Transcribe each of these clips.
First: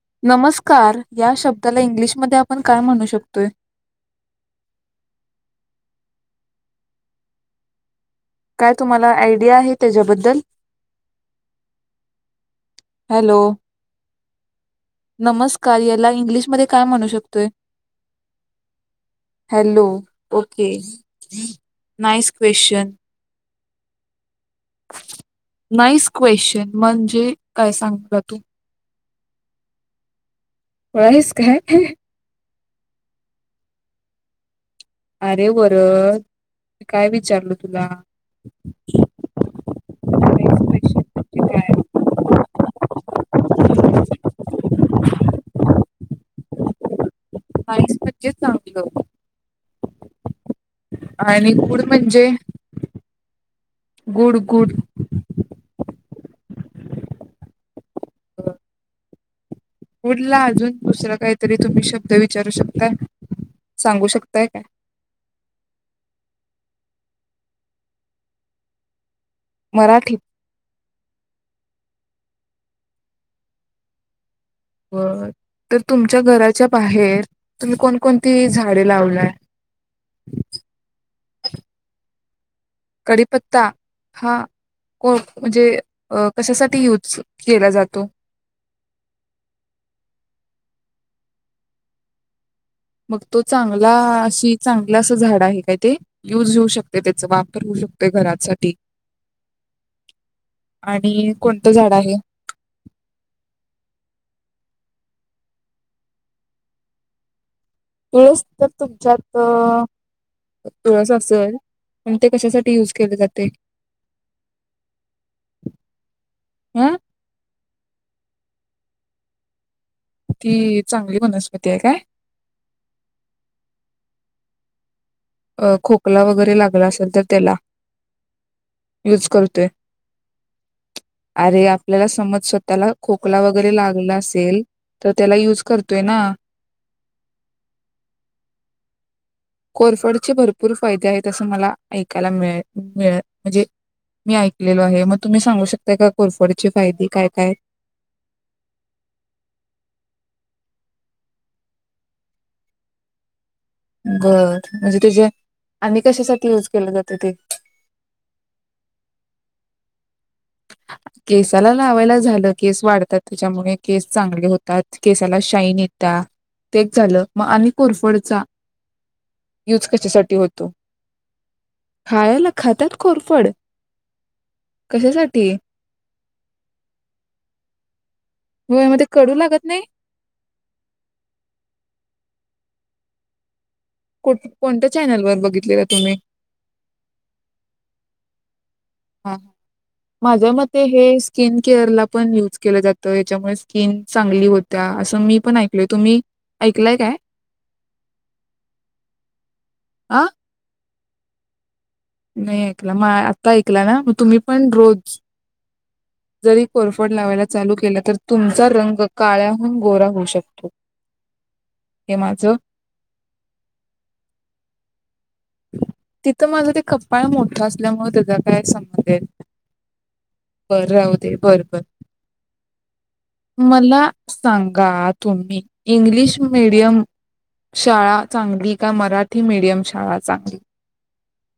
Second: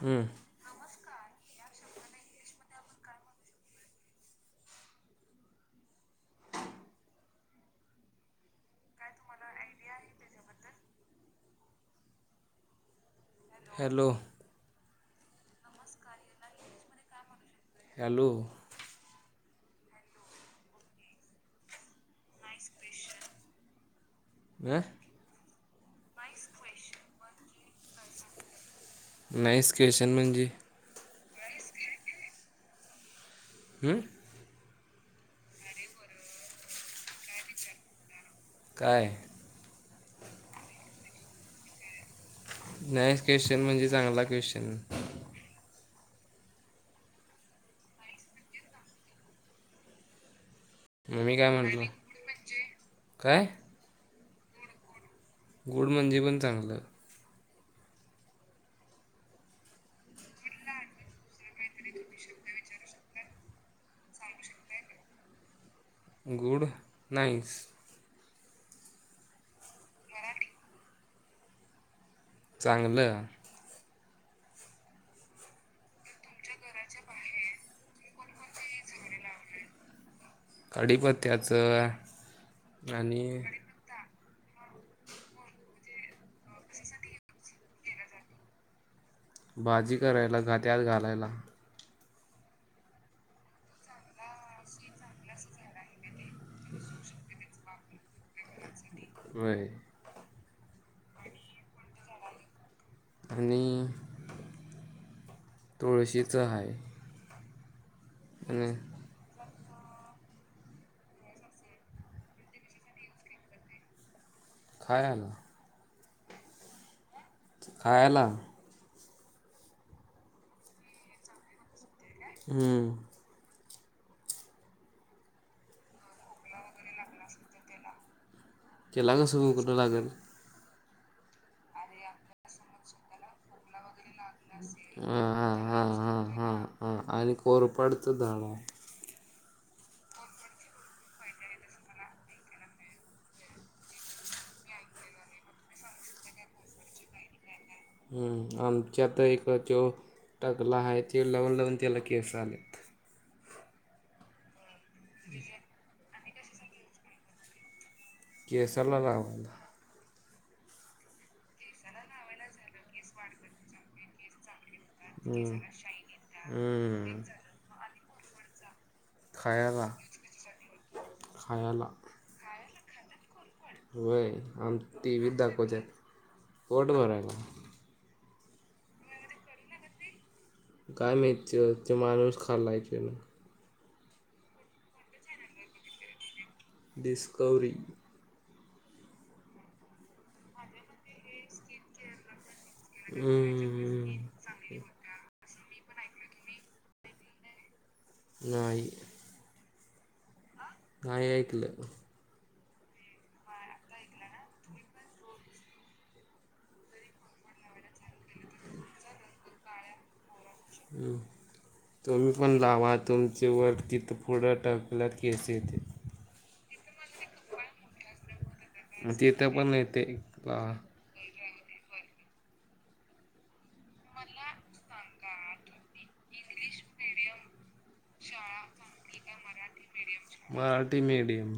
हम्म, नमस्कार या शब्दाला इंग्लिशमध्ये आपण आपण काय म्हणू शकतोय? काय तुम्हाला आयडिया आहे त्याच्याबद्दल? हॅलो हॅलो नमस्कार याला इंग्लिशमध्ये काय म्हणू शकतोय? Hello. Hello okay nice question? व [unintelligible] नाईस क्वेश्चन म्हणजे काय सांग तु? नाही क्वेश्चन म्हणजे? खुळा आहेस काय हम्म. अरे वरद काय विचारलं तुला? काय? नाईस क्वेश्चन म्हणजे काय? नाहीस क्वेश्चन म्हणजे चांगला क्वेश्चन नाईस म्हणजे चांगलं. मग मी आणि काय गुड म्हटलं म्हणजे? काय? गुड गुड गुड म्हणजे पण चांगलं. गुड ला अजून दुसरा काहीतरी तुम्ही शब्द विचारू शकता? सांगू शकताय काय? Good nice. मराठी चांगलं. बरं तर तुमच्या घराच्या बाहेर तुम्ही कोण कोणती झाडे लावलाय? काडीपत्त्याचं आणि कडीपत्ता हा को म्हणजे कशासाठी यूज केला जातो? [unintelligible] भाजी करायला का त्यात आत घालायला. मग तो चांगला अशी चांगलं अस झाड आहे का ते? काय ते युज होऊ शकते त्याचा वापर होऊ शकतो शकतोय घरासाठी होय. आणि कोणतं झाड आहे? आणि तुळशीचं आहे. तुळस तर आणि तुमच्यात तुळस असेल पण ते कशासाठी युज केले जाते? खायला हं खायला ती चांगली वनस्पती आहे काय? हं अं खोकला वगैरे लागला असेल तर त्याला त्याला यूज कस करतोय. खोकला लागल? अरे आपल्याला समज स्वतःला खोकला वगैरे लागला. असेल तर ह त्याला हा यूज हा करतोय हा ना. हा हा आणि कोरफडच झाड आहे कोरफडचे भरपूर फायदे आहेत असं मला ऐकायला मिळ मिळ म्हणजे मी ऐकलेलो आहे. मग तुम्ही सांगू शकताय का कोरफडची फायदे काय काय? हं आमच्या एक त्यो टकला आहे ते लावून लावून त्याला केस आलेत. बर म्हणजे ते जे आणि कशासाठी युज केलं जातं ते? केसला लावायला. केसाला लावायला झालं. केस वाढतात. त्याच्यामुळे केस चांगले होत. त्या केसाला हम्म शाईन येती तेच हम्म झालं मग आणि कोरफडचा? युज खायाला कशासाठी होतो? खायाला खायला खातात कोरफड होय आम टीव्हीत कशासाठी? दाखवतात पोट भरायलाच होय मग ते कडू लागत नाही? काय माहित? ते माणूस खाल्लाय त्यान कोणत्या चॅनलवर बघितले तुम्ही? डिस्कवरी माझ्या मते हे स्किन केअर ला पण युज केलं जातं याच्यामुळे स्किन हम्म चांगली होतीय. असं मी पण ऐक मी पण ऐकलय तुम्ही ऐकलय काय? नाही. आं नाही ऐकलं. नाही ऐकला मग आता ऐकला ना मग तुम्ही पण रोज जरी कोरफड लावायला चालू केलं. तर तुमचा रंग काळ्याहून गोरा होऊ शकतो. हं हे तुम्ही माझं पण लावा तुमच्या वर तिथं पुढं टाकल्यावर केस ते ते माझा ते कपाळ मोठं असल्यामुळे त्याच म तिथं येते पण नाही ते बरं राहू दे बर बर मला सांगा तुम्ही इंग्लिश मीडियम शाळा चांगली का? मराठी मीडियम शाळा चांगली? मराठी मीडियम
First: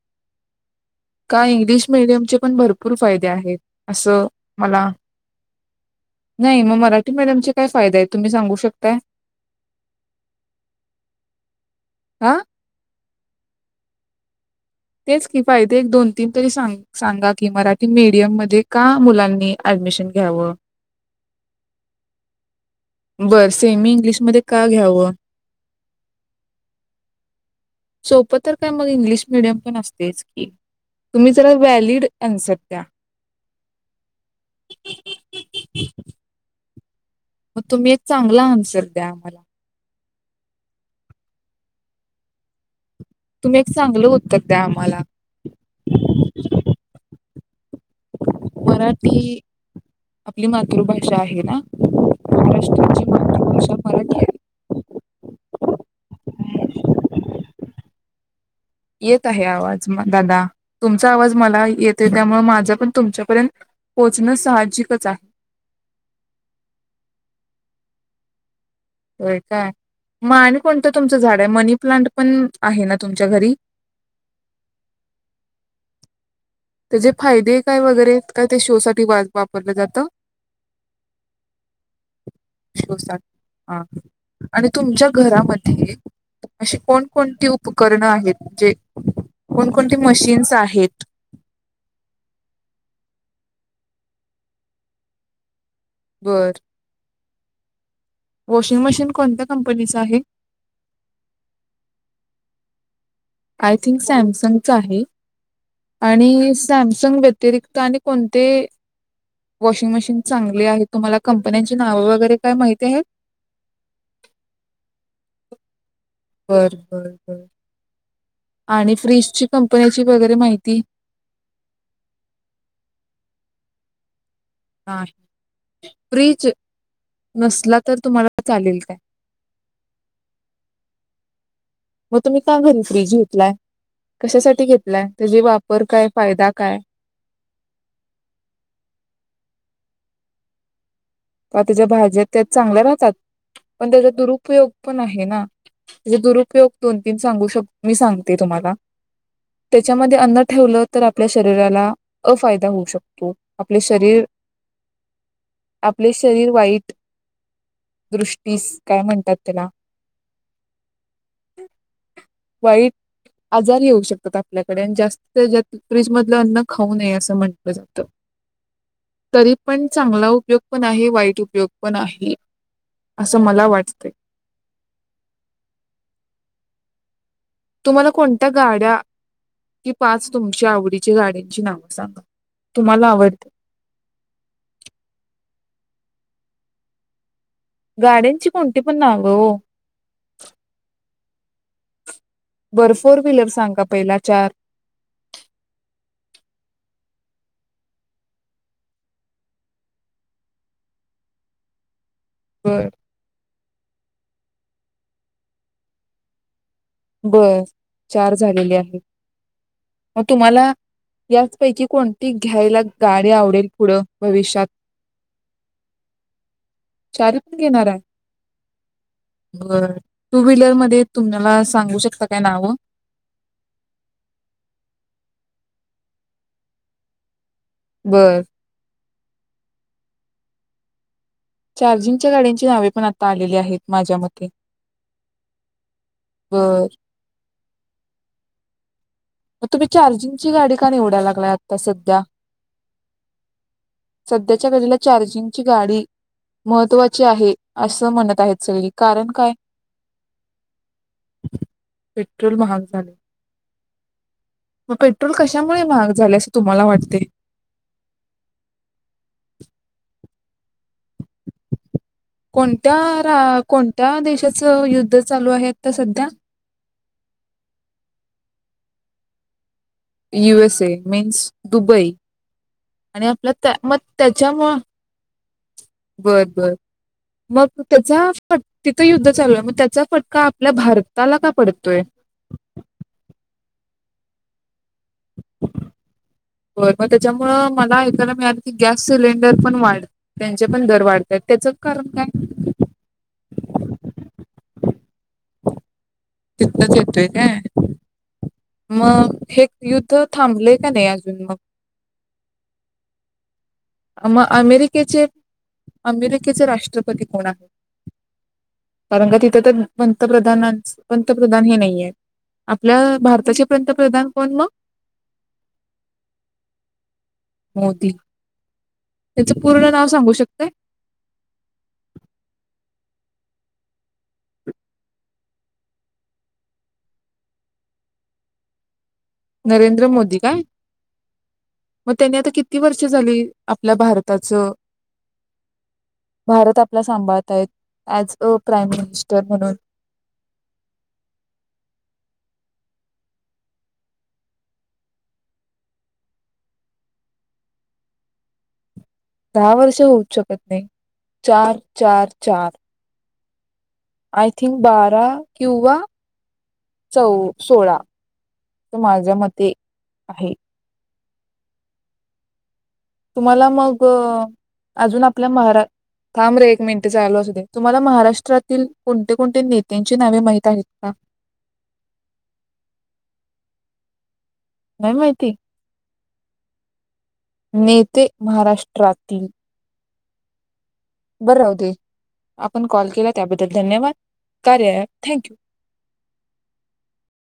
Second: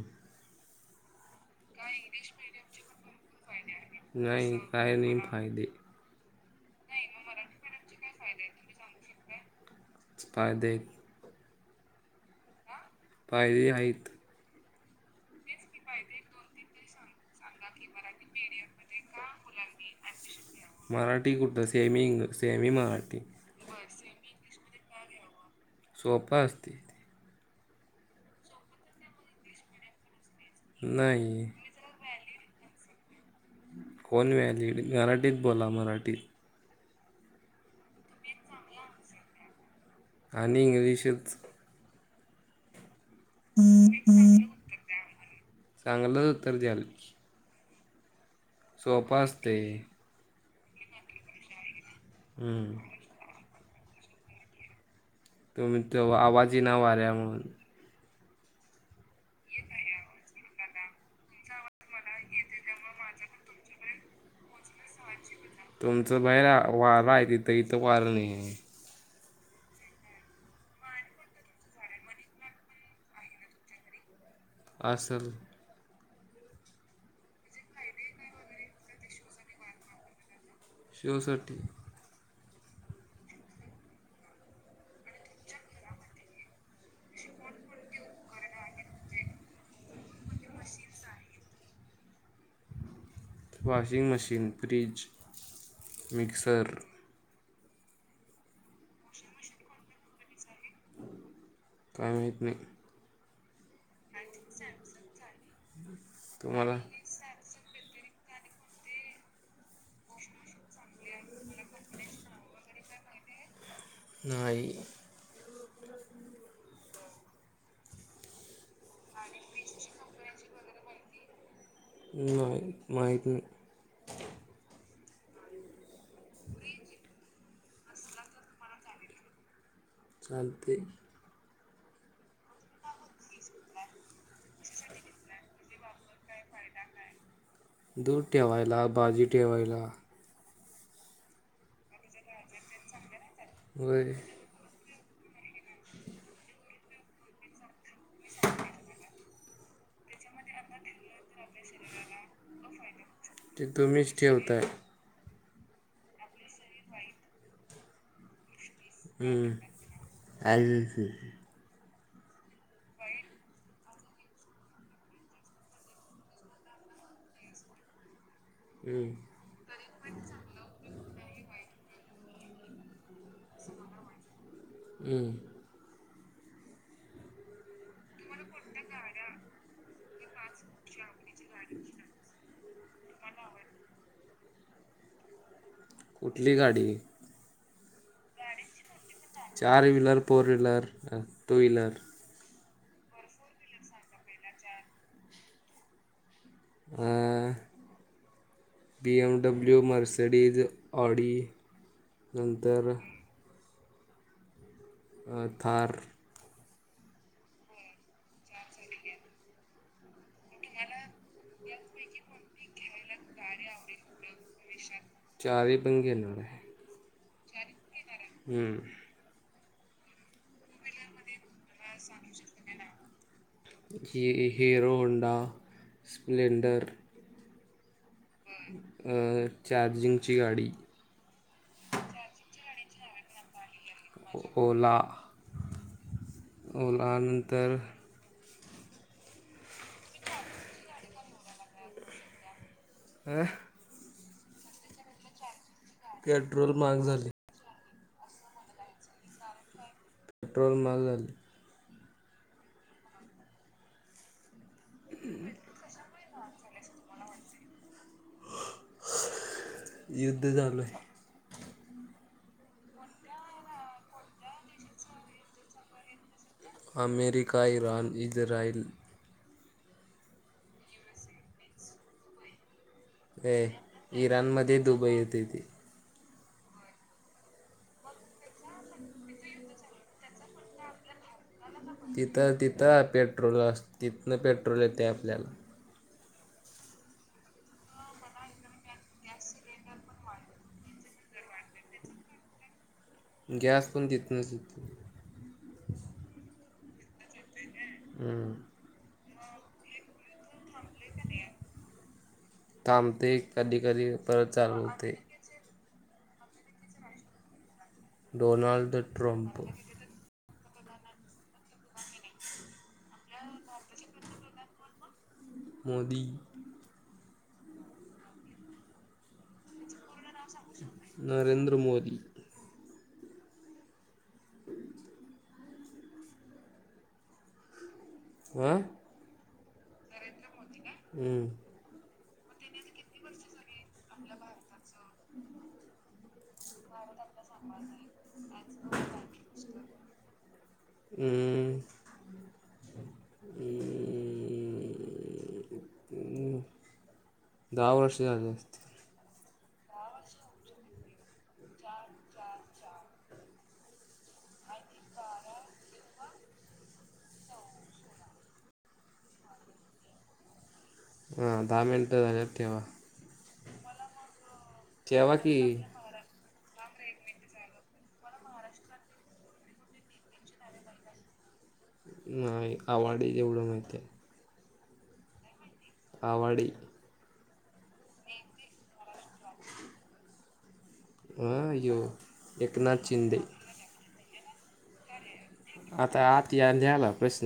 का इंग्लिश मीडियामचे पण भरपूर फायदे आहेत. असं नाही मला काही नाही फायदे नाही मग मराठी मीडियमचे काय फायदे आहेत तुम्ही सांगू शकताय? फायदे आा फायदे आहेतत तेच की फायदे एक दोन तीन तरी सांग सांगा की मराठी मीडियम मध्ये का मुलांनी ऍडमिशन घ्यावं मराठी कुठे सेमींग सेमी मराठी इंग्लिशमध्येध्ये का घ्यावं सोपे असे असतेत सोपं तर काय मग इंग्लिश मिडियम पण असतेच की तुम्ही नाही जरा व्हॅलिड [unintelligible] कोण व्हॅलीड मराठीत बोला मराठीत मग तुम्ही एक चांगला आन्सर द्या मला आणि इंग्लिशच तुम्ही एक चांगलं उत्तर दया आम्हाला चांगलं तर द्याल सोपं मराठी असते आपली मातृभाषा आहे ना हम्म महाराष्ट्राची मातृभाषा मराठी आहे तुमचं आवाज येईना वाऱ्या म्हणून येत आहे आवाज दादा तुमचा आवाज मला येते त्यामुळे माझं पण तुमच्यापर्यंत पोहोचणं साहजिकच आहे तुमचं बाहेर वार आहे तिथं इथं वारं नाही आहे होय काय मग आणि कोणतं तुमचं झाड आहे मनी प्लांट पण आहे ना तुमच्या घरी असेल त्याचे फायदे काय वगैरे काय ते शो साठी वापरलं जातं शो साठी शो साठी हा आणि तुमच्या घरामध्ये अशी कोणकोणती उपकरणं आहेत जे कोणकोणती मशीन्स आहेत वॉशिंग मशीन फ्रिज बर मिक्सर वॉशिंग मशीन कोणत्या कंपनीचं आहे काय माहित नाही आय थिंक सॅमसंगच आहे आणि तुम्हाला सॅमसंग व्यतिरिक्त आणि कोणते वॉशिंग मशीन चांगली आहे तुम्हाला कंपन्यांची नावं वगैरे काय माहिती आहेत नाहीई हो आणि फ्रीजची कंपनीची वगैरे माहिती मा माहीती नाही ह फ्रिज नसला तर तुम्हाला चालेल काय चालते मग तुम्ही का घरी फ्रीज घेतलाय कशासाठी घेतलाय त्याचा वापर काय फायदा काय? दूध ठेवायला भाजी ठेवायला का त्याच्या भाज्या त्या चांगल्या राहतात पण त्याचा वय दुरुपयोग पण आहे ना त्याचा दुरुपयोग दोन तीन सांगू शक मी सांगते तुम्हाला त्यांच्यामध्ये अन्न ठेवलं तर आपल्या शरीराला अफायदा होऊ शकतो ते आपले तुम्हीच शरीर ठेवताय आपले शरीर वाईट दृष्टीस काय म्हणतात हम् त्याला अ वाईट आजार येऊ शकतात. आपल्याकडे आणि जास्त फ्रीज मधलं अन्न खाऊ नये असं म्हंटलं जातं. तरी पण चांगला उपयोग पण आहे वाईट उपयोग पण आहे. असं मला वाटतेंय! हं. तुम्हाला कोणत्या गाड्या कि पाच तुमच्या आवडी गाडची नाव सांगा तुम्हाला आवडणाऱ्या कुठली गाडी गाड्यांची कोणती - चार wheeler four wheeler two wheeler बर फोर व्हीलर सांगा पहिला चार अ B M W, Mercedes, Audi, बर नंतर थार, बस चार झालेले आहे. म तुम्हाला याचपैकी कोणती घ्यायला गाडी आवडेल. पुढ भविष्यात चारही पण घेणाराय चारी पण घेणार हाय हम्म बरं टू व्हीलर मध्ये तुम्हाला सांगू शकता काय नाव हीरो होंडा. स्पलेंडर. बरं चार्जिंग ची गाडी चार्जिंगच्या गाड्यांची नावे पण आता आलेली आहेत. माझ्या मते. ओला बर ओला नंतर मग तुम्ही चार्जिंगची गाडी का निवडायला लागलाय आता सध्या ह सध्याच्या गडीला चार्जिंगची गाडी पेट्रोल महाग महत्त्वाची झाले आहे. असं म्हणत आहेत. सगळी कारण काय पेट्रोल म्हाग झालय पेट्रोल महाग झाले. मग पेट्रोल कशामुळे महाग झाले असे तुम्हाला वाटते! [inaudible] युद्ध चालुय कोणत्या रा कोणत्या देशाचं युद्ध चालू आहे. आता सध्या America, Iran, Israel US A means Dubai आणि आपल्या ए त्या मग इराणमध्ये दुबई येतेय ते बरं बरं मग त्याचा फट तिथं युद्ध चालू आहे. मग त्याचा फटका आपल्या भारताला का पडतोय? तिथ तिथ पेट्रोल अस तिथनं पेट्रोल येतय आपल्याला बर मग त्याच्यामुळं मला ऐकायला मिळालं की गॅस सिलेंडर पण वाढ त्यांचे पण दर वाढलेत त्याच कारण काय? गॅस पण तितनंच येतंय. तिथनच येतोय काय? हम् मग हे युद्ध थांबलेय का नाही अजून मग थांबते कधी कधी मग परत चालू होतय अमेरिकेचे अमेरिकेचे राष्ट्रपती कोण आहेत. डोनाल्ड कारण का तिथे ट्रम्प तर पंतप्रधाना - पंतप्रधान हे नाहीयत. आपल्या भारताचे पंतप्रधान कोण मग मोदी मोती त्यांचं पूर्ण नाव सांगू शक - नरेंद्र मोदी आ नरेंद्र मोदी काय हम्म मग त्यांनी आता किती वर्ष झाली आपल्या भारताचं भारत आपला सांभाळताय ऍज अ प्राईम मिनिस्टर म्हणून [unintelligible] ह. ए [unintelligible] दहा वर्ष झाले असते. दहा वर्ष होऊ शकत नाही चार चार चार आय थिंक बारा क्युवा चौ सोळा तर माझ्या मते आहे. हा दहा मिनिट झाल्या ठेवा. तुम्हाला मग अजून ठेवा आपल्या की महारात थांब रेल. एक मिनट आलो अस दे तुम्हाला महाराष्ट्रातील कोणते कोणते नेत्यांची नावे माहित आहेत का. [unintelligible] नाही आवाडी जेवढं मात नाही माहिती आवडी नेते महाराष्ट्रातील बरं हां होते यो आपण एकनाथ कॉल केला शिंदे त्याबद्दल धन्यवाद कार्य आहे थँक्यू आता आत न्याला प्रश्न